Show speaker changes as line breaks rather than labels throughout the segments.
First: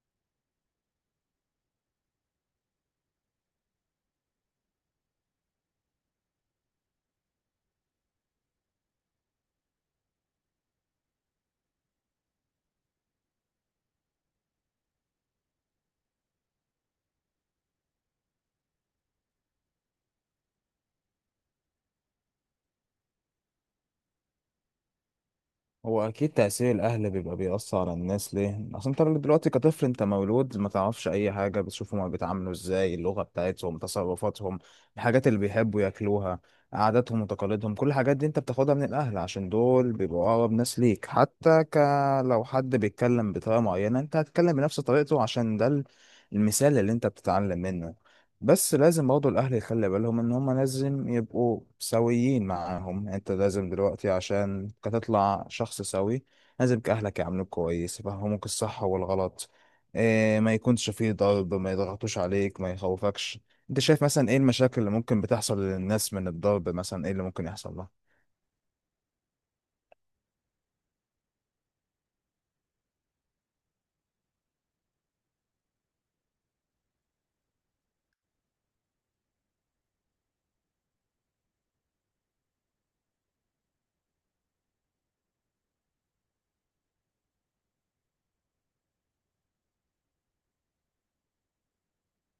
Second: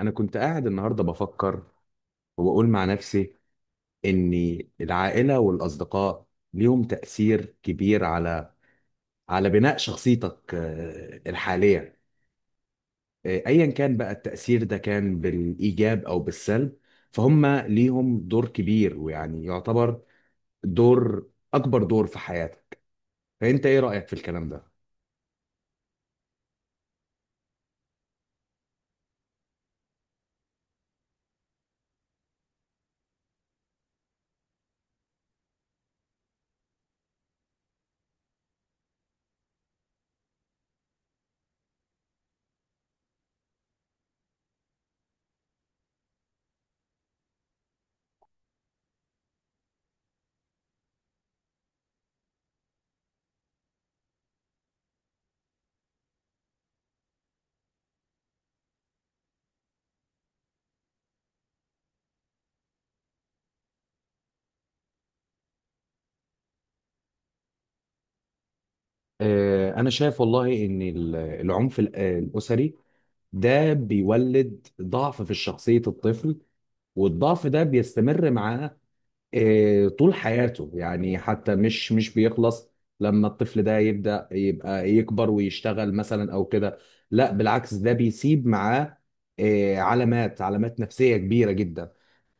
انا كنت قاعد النهارده بفكر وبقول مع نفسي ان العائله والاصدقاء ليهم تاثير كبير على بناء شخصيتك الحاليه. ايا كان بقى التاثير ده كان بالايجاب او بالسلب، فهم ليهم دور كبير ويعني يعتبر دور اكبر دور في حياتك. فانت ايه رايك في الكلام ده؟
هو اكيد تأثير الاهل بيبقى بيأثر على الناس، ليه؟ اصل انت دلوقتي كطفل، انت مولود ما تعرفش اي حاجة، بتشوفهم هما بيتعاملوا ازاي، اللغة بتاعتهم، تصرفاتهم، الحاجات اللي بيحبوا ياكلوها، عاداتهم وتقاليدهم. كل الحاجات دي انت بتاخدها من الاهل عشان دول بيبقوا اقرب ناس ليك. حتى لو حد بيتكلم بطريقة معينة انت هتتكلم بنفس طريقته، عشان ده المثال اللي انت بتتعلم منه. بس لازم برضه الأهل يخلي بالهم إن هما لازم يبقوا سويين معاهم، يعني أنت لازم دلوقتي عشان تطلع شخص سوي، لازم أهلك يعاملوك كويس، يفهموك الصح والغلط، إيه، ما يكونش فيه ضرب، ما يضغطوش عليك، ما يخوفكش. أنت شايف مثلا إيه المشاكل اللي ممكن بتحصل للناس من الضرب؟ مثلا إيه اللي ممكن يحصل لها؟
انا شايف والله ان العنف الاسري ده بيولد ضعف في شخصية الطفل، والضعف ده بيستمر معاه طول حياته، يعني حتى مش بيخلص لما الطفل ده يبدأ يبقى يكبر ويشتغل مثلا او كده. لا بالعكس، ده بيسيب معاه علامات نفسية كبيرة جدا.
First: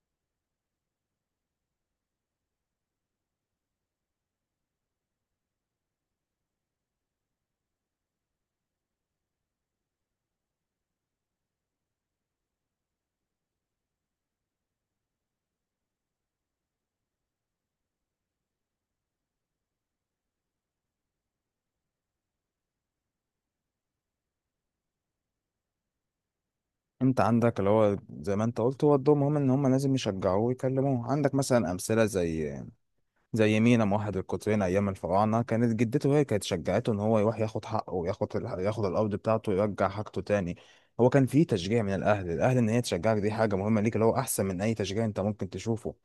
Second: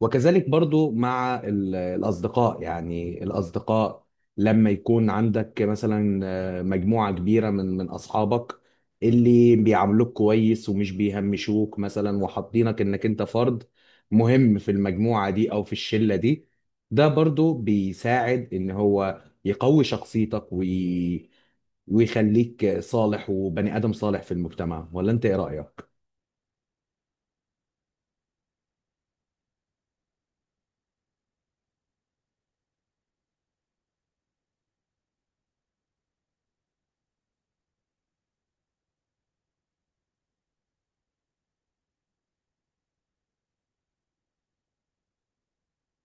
وكذلك برضو مع الأصدقاء، يعني الأصدقاء لما يكون عندك مثلا مجموعة كبيرة من أصحابك اللي بيعاملوك كويس ومش بيهمشوك مثلا، وحاطينك إنك أنت فرد مهم في المجموعة دي أو في الشلة دي، ده برضو بيساعد إن هو يقوي شخصيتك ويخليك صالح وبني آدم صالح في المجتمع. ولا أنت إيه رأيك؟
أنت عندك اللي هو زي ما أنت قلت، هو الدور مهم إن هما لازم يشجعوه ويكلموه. عندك مثلا أمثلة زي مينا موحد القطرين ايام الفراعنه، كانت جدته هي كانت شجعته ان هو يروح ياخد حقه وياخد ياخد الارض بتاعته ويرجع حاجته تاني. هو كان في تشجيع من الاهل ان هي تشجعك، دي حاجه مهمه ليك، اللي هو احسن من اي تشجيع انت ممكن تشوفه.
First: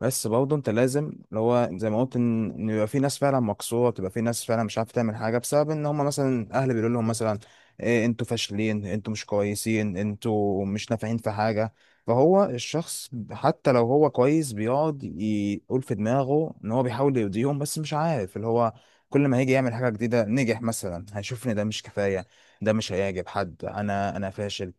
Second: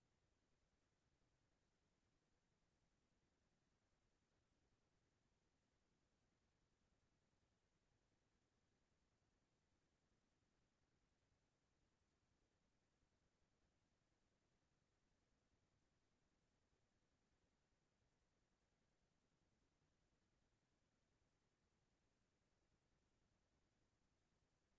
بس برضه انت لازم، اللي هو زي ما قلت، ان يبقى في ناس فعلا مكسوره، بتبقى في ناس فعلا مش عارفه تعمل حاجه بسبب ان هم مثلا الاهل بيقولوا لهم، مثلا إيه، انتوا فاشلين، انتوا مش كويسين، انتوا مش نافعين في حاجه. فهو الشخص حتى لو هو كويس بيقعد يقول في دماغه ان هو بيحاول يرضيهم، بس مش عارف، اللي هو كل ما هيجي يعمل حاجة جديدة نجح مثلا هيشوف ان ده مش كفاية، ده مش هيعجب حد، انا فاشل.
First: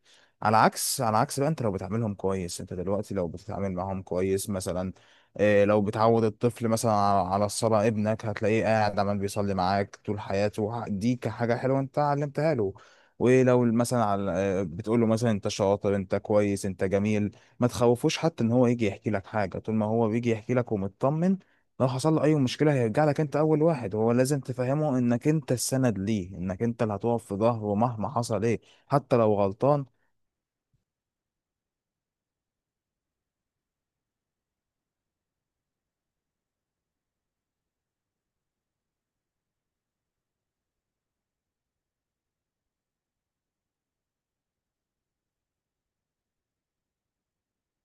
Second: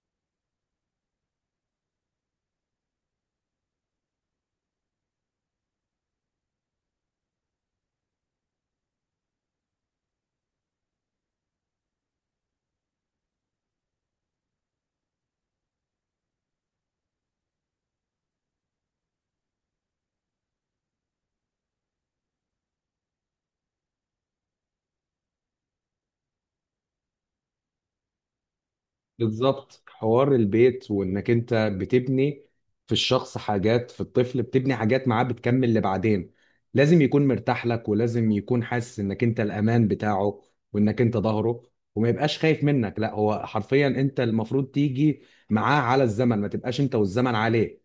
على عكس بقى، انت لو بتعاملهم كويس، انت دلوقتي لو بتتعامل معاهم كويس مثلا، إيه، لو بتعود الطفل مثلا على الصلاة، ابنك هتلاقيه قاعد عمال بيصلي معاك طول حياته دي كحاجة حلوة انت علمتها له. ولو مثلا على، بتقول له مثلا انت شاطر، انت كويس، انت جميل، ما تخوفوش حتى ان هو يجي يحكي لك حاجه. طول ما هو بيجي يحكي لك ومطمن، لو حصل له اي مشكله هيرجع لك انت اول واحد. هو لازم تفهمه انك انت السند ليه، انك انت اللي هتقف في ظهره مهما حصل، ايه، حتى لو
بالظبط،
غلطان.
حوار البيت، وانك انت بتبني في الشخص حاجات، في الطفل بتبني حاجات معاه بتكمل لبعدين. لازم يكون مرتاح لك، ولازم يكون حاسس انك انت الامان بتاعه، وانك انت ظهره، وما يبقاش خايف منك. لا هو حرفيا انت المفروض تيجي معاه على الزمن، ما تبقاش انت والزمن عليه.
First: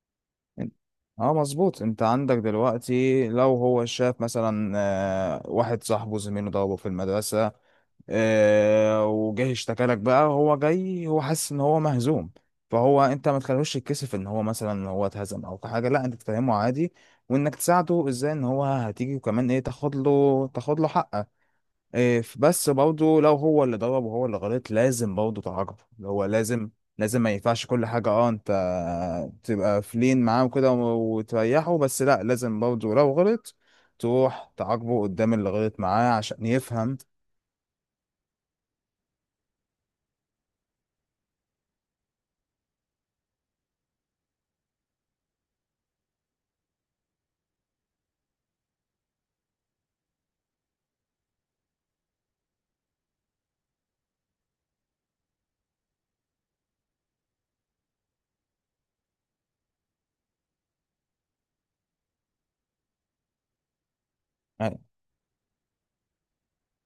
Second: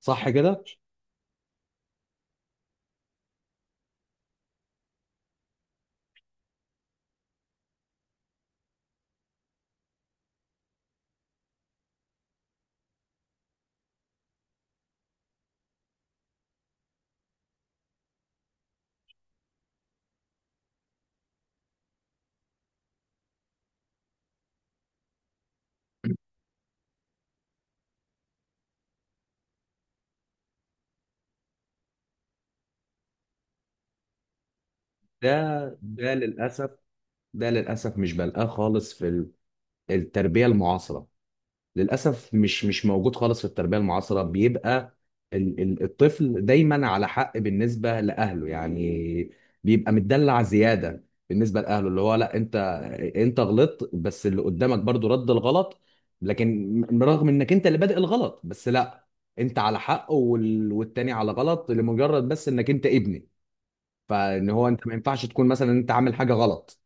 صح كده؟
اه مظبوط. انت عندك دلوقتي لو هو شاف مثلا واحد صاحبه زميله ضربه في المدرسة، وجاي اشتكى لك، بقى هو جاي هو حاسس ان هو مهزوم. فهو انت ما تخلوش يتكسف ان هو مثلا ان هو اتهزم او حاجه، لا انت تفهمه عادي، وانك تساعده ازاي ان هو هتيجي، وكمان ايه، تاخد له حقه. إيه، بس برضه لو هو اللي ضرب وهو اللي غلط لازم برضه تعاقبه. اللي هو لازم، لازم ما ينفعش كل حاجه اه انت تبقى فلين معاه وكده، وتريحه، بس لا لازم برضه لو غلط تروح تعاقبه قدام اللي
ده
غلط معاه
ده
عشان
للاسف،
يفهم.
للاسف مش بلقاه خالص في التربية المعاصرة. للاسف مش موجود خالص في التربيه المعاصره. بيبقى الطفل دايما على حق بالنسبه لاهله، يعني بيبقى متدلع زياده بالنسبه لاهله. اللي هو لا، انت غلطت بس اللي قدامك برضو رد الغلط، لكن رغم انك انت اللي بادئ الغلط، بس لا انت على حق والتاني على غلط، لمجرد بس انك انت ابني. فان هو انت ما ينفعش تكون مثلا انت عامل حاجه غلط.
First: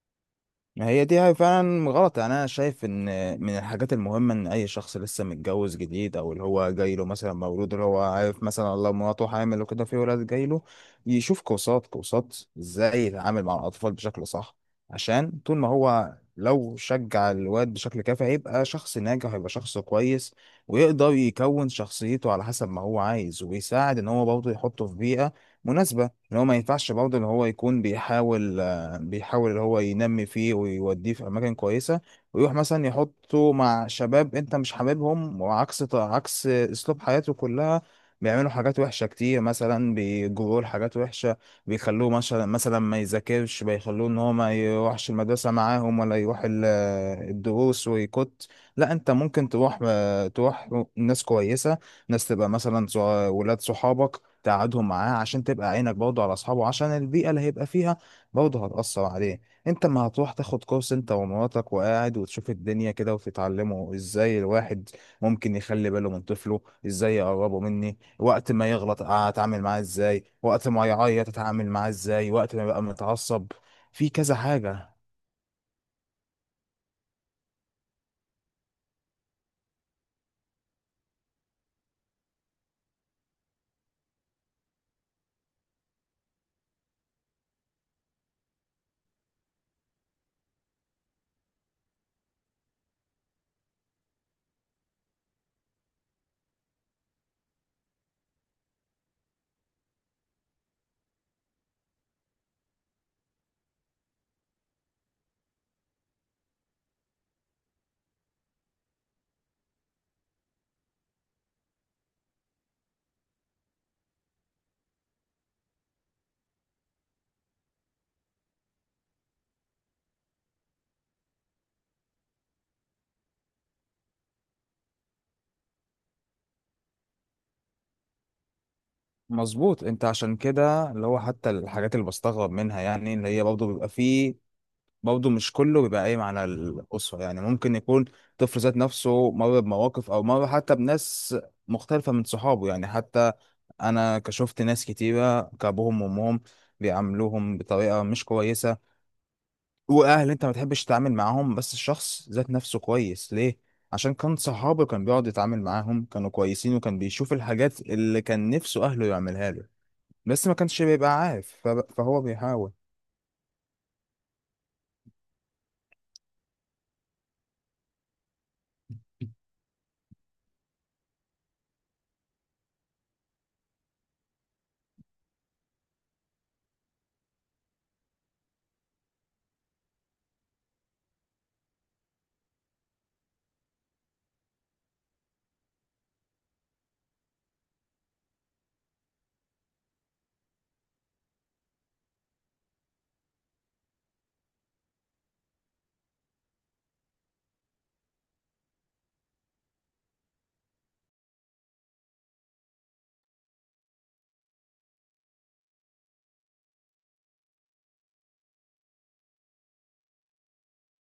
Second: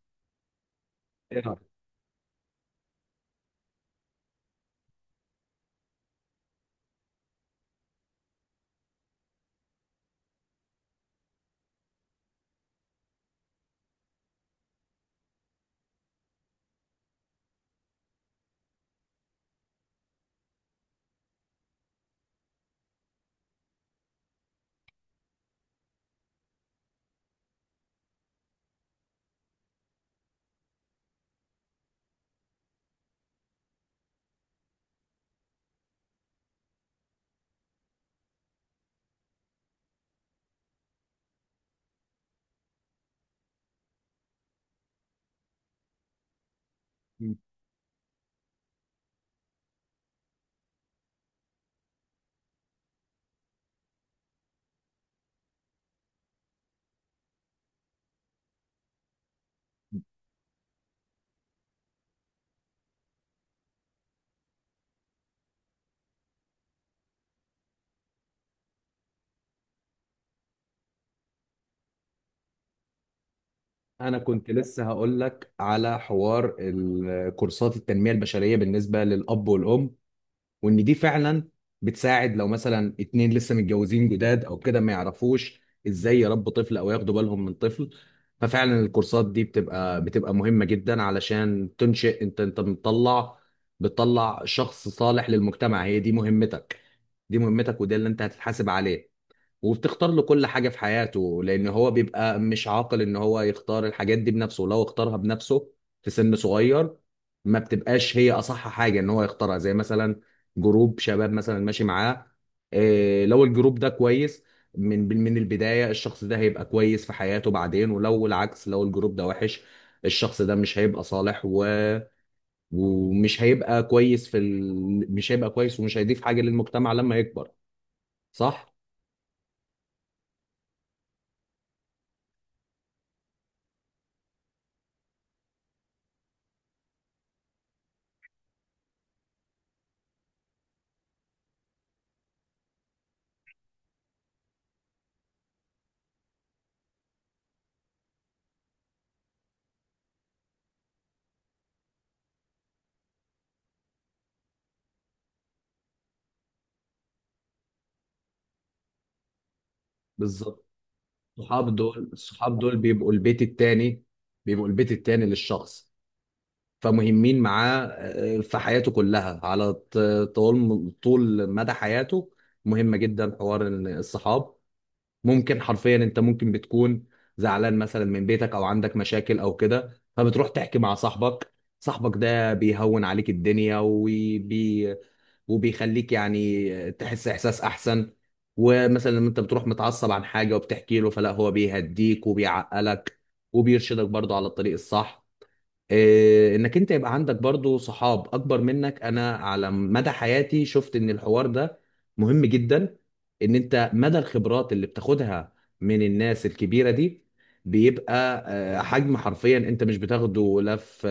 ما هي دي
إيه رأيك؟
فعلا غلط، يعني انا شايف ان من الحاجات المهمه ان اي شخص لسه متجوز جديد او اللي هو جاي له مثلا مولود، اللي هو عارف مثلا الله مراته حامل وكده، في ولاد جاي له، يشوف كورسات ازاي يتعامل مع الاطفال بشكل صح. عشان طول ما هو لو شجع الواد بشكل كافي هيبقى شخص ناجح، هيبقى شخص كويس ويقدر يكون شخصيته على حسب ما هو عايز، ويساعد ان هو برضه يحطه في بيئه مناسبه. ان هو ما ينفعش برضه ان هو يكون بيحاول اللي هو ينمي فيه ويوديه في اماكن كويسه، ويروح مثلا يحطه مع شباب انت مش حاببهم، وعكس اسلوب حياته كلها، بيعملوا حاجات وحشه كتير، مثلا بيجروه لحاجات وحشه، بيخلوه مثلا ما يذاكرش، بيخلوه ان هو ما يروحش المدرسه معاهم، ولا يروح الدروس، ويكت، لا انت ممكن تروح تروح ناس كويسه، ناس تبقى مثلا ولاد صحابك تقعدهم معاه عشان تبقى عينك برضه على اصحابه، عشان البيئه اللي هيبقى فيها برضه هتأثر عليه. انت ما هتروح تاخد كورس انت ومراتك وقاعد وتشوف الدنيا كده وتتعلموا ازاي الواحد ممكن يخلي باله من طفله، ازاي يقربه مني، وقت ما يغلط اتعامل معاه ازاي، وقت ما يعيط اتعامل معاه ازاي، وقت ما يبقى متعصب، في
انا
كذا
كنت لسه
حاجة.
هقول لك على حوار كورسات التنميه البشريه بالنسبه للاب والام، وان دي فعلا بتساعد لو مثلا اتنين لسه متجوزين جداد او كده، ما يعرفوش ازاي يربوا طفل او ياخدوا بالهم من طفل. ففعلا الكورسات دي بتبقى مهمه جدا، علشان تنشئ انت، انت بتطلع شخص صالح للمجتمع. هي دي مهمتك، دي مهمتك، وده اللي انت هتتحاسب عليه. وبتختار له كل حاجة في حياته، لأن هو بيبقى مش عاقل إن هو يختار الحاجات دي بنفسه. ولو اختارها بنفسه في سن صغير ما بتبقاش هي أصح حاجة إن هو يختارها، زي مثلا جروب شباب مثلا ماشي معاه. إيه، لو الجروب ده كويس من البداية الشخص ده هيبقى كويس في حياته بعدين، ولو العكس، لو الجروب ده وحش الشخص ده مش هيبقى صالح ومش هيبقى كويس في مش هيبقى كويس ومش هيضيف حاجة للمجتمع لما يكبر. صح؟
مظبوط. انت عشان كده، اللي هو حتى الحاجات اللي بستغرب منها، يعني اللي هي برضه بيبقى فيه، برضه مش كله بيبقى قايم على الأسرة يعني، ممكن يكون طفل ذات نفسه مر بمواقف أو مر حتى بناس مختلفة من صحابه. يعني حتى أنا كشفت ناس كتيرة كأبوهم وأمهم بيعاملوهم بطريقة مش كويسة، وأهل أنت ما تحبش تتعامل معاهم، بس الشخص ذات نفسه كويس. ليه؟ عشان كان صحابه كان بيقعد يتعامل معاهم كانوا كويسين، وكان بيشوف الحاجات اللي كان نفسه أهله يعملها له، بس ما
بالظبط.
كانش بيبقى عارف، فهو
الصحاب
بيحاول.
دول بيبقوا البيت التاني، بيبقوا البيت التاني للشخص، فمهمين معاه في حياته كلها على طول مدى حياته. مهمة جدا حوار إن الصحاب، ممكن حرفيا انت ممكن بتكون زعلان مثلا من بيتك او عندك مشاكل او كده، فبتروح تحكي مع صاحبك. صاحبك ده بيهون عليك الدنيا، وبيخليك يعني تحس احساس احسن. ومثلا لما انت بتروح متعصب عن حاجه وبتحكي له، فلا هو بيهديك وبيعقلك وبيرشدك برضه على الطريق الصح. إيه، انك انت يبقى عندك برضو صحاب اكبر منك، انا على مدى حياتي شفت ان الحوار ده مهم جدا. ان انت مدى الخبرات اللي بتاخدها من الناس الكبيرة دي بيبقى حجم حرفيا انت مش بتاخده لا في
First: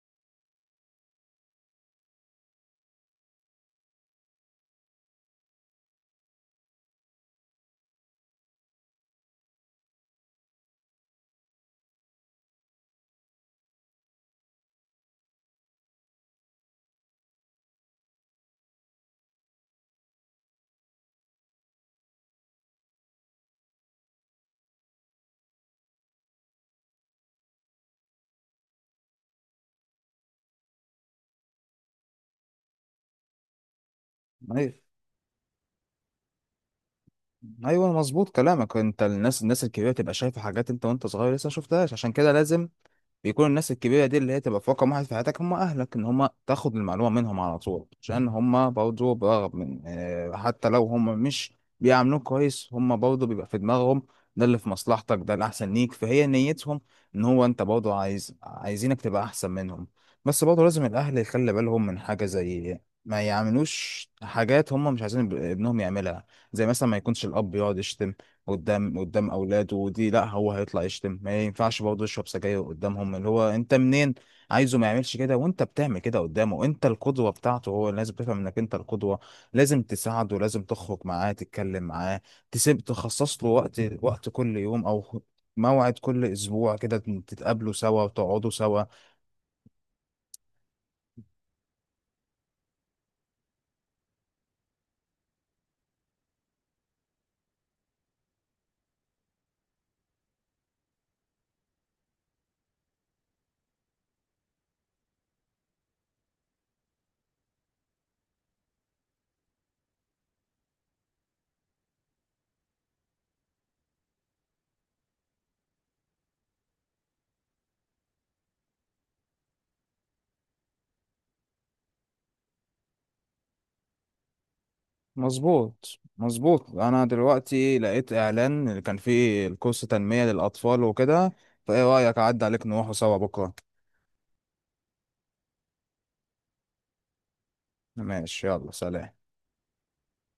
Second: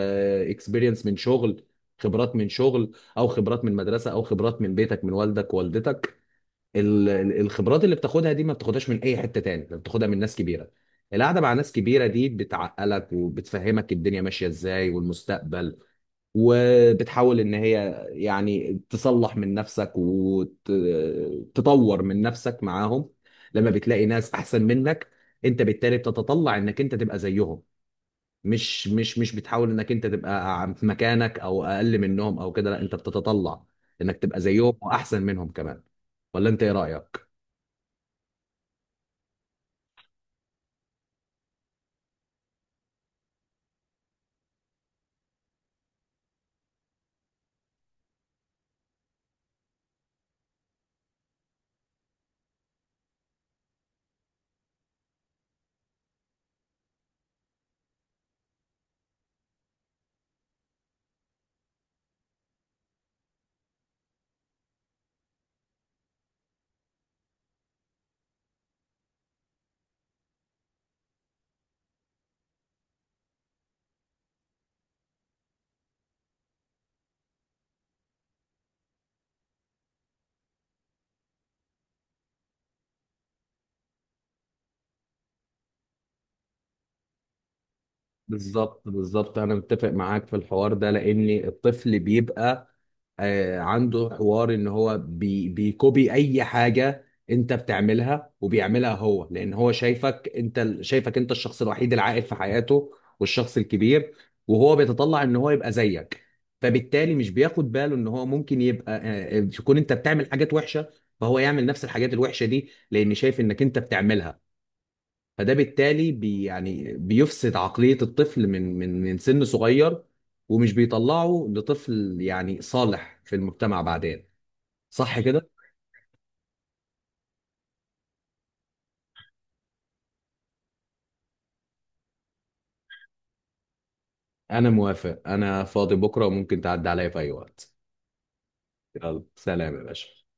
اكسبيرينس من شغل، خبرات من شغل، او خبرات من مدرسة، او خبرات من بيتك من والدك ووالدتك. الخبرات اللي بتاخدها دي ما بتاخدهاش من اي حته تاني، ده بتاخدها من ناس كبيره. القعده مع ناس كبيره دي بتعقلك وبتفهمك الدنيا ماشيه ازاي والمستقبل، وبتحاول ان هي يعني تصلح من نفسك وتطور من نفسك معاهم. لما بتلاقي ناس احسن منك انت بالتالي بتتطلع انك انت تبقى زيهم، مش بتحاول انك انت تبقى في مكانك او اقل منهم او كده. لا انت بتتطلع انك تبقى
أيوة.
زيهم واحسن منهم كمان. ولا انت ايه رايك؟
ايوه مظبوط كلامك. انت الناس الكبيره تبقى شايفه حاجات انت وانت صغير لسه ما شفتهاش، عشان كده لازم بيكون الناس الكبيرة دي اللي هي تبقى في رقم واحد في حياتك هم أهلك، إن هم تاخد المعلومة منهم على طول، عشان هم برضه برغم من، حتى لو هم مش بيعاملوك كويس، هم برضه بيبقى في دماغهم ده اللي في مصلحتك، ده الأحسن ليك، فهي نيتهم إن هو أنت برضه عايز، عايزينك تبقى أحسن منهم. بس برضه لازم الأهل يخلي بالهم من حاجة، زي ما يعملوش حاجات هم مش عايزين ابنهم يعملها، زي مثلا ما يكونش الأب يقعد يشتم قدام اولاده، ودي لا هو هيطلع يشتم. ما ينفعش برضه يشرب سجاير قدامهم، اللي هو انت منين عايزه ما يعملش كده وانت بتعمل كده قدامه. انت القدوه بتاعته، هو لازم تفهم انك انت القدوه، لازم تساعده، لازم تخرج معاه، تتكلم معاه، تسيب تخصص له وقت، كل يوم او موعد كل اسبوع كده، تتقابلوا سوا وتقعدوا
بالظبط
سوا.
بالظبط انا متفق معاك في الحوار ده، لان الطفل بيبقى عنده حوار ان هو بيكوبي اي حاجه انت بتعملها وبيعملها هو، لان هو شايفك انت شايفك انت الشخص الوحيد العاقل في حياته والشخص الكبير، وهو بيتطلع ان هو يبقى زيك. فبالتالي مش بياخد باله ان هو ممكن يبقى تكون انت بتعمل حاجات وحشه، فهو يعمل نفس الحاجات الوحشه دي لان شايف انك انت بتعملها. فده بالتالي يعني بيفسد عقلية الطفل من سن صغير، ومش بيطلعه لطفل يعني صالح في المجتمع بعدين. صح كده؟
مظبوط. انا دلوقتي لقيت اعلان كان فيه الكورس تنمية للاطفال وكده، فايه رايك اعدي عليك نروحوا سوا بكره؟
أنا موافق، أنا فاضي بكرة وممكن تعدي عليا في أي وقت.
ماشي، يلا سلام.
يلا سلام يا باشا.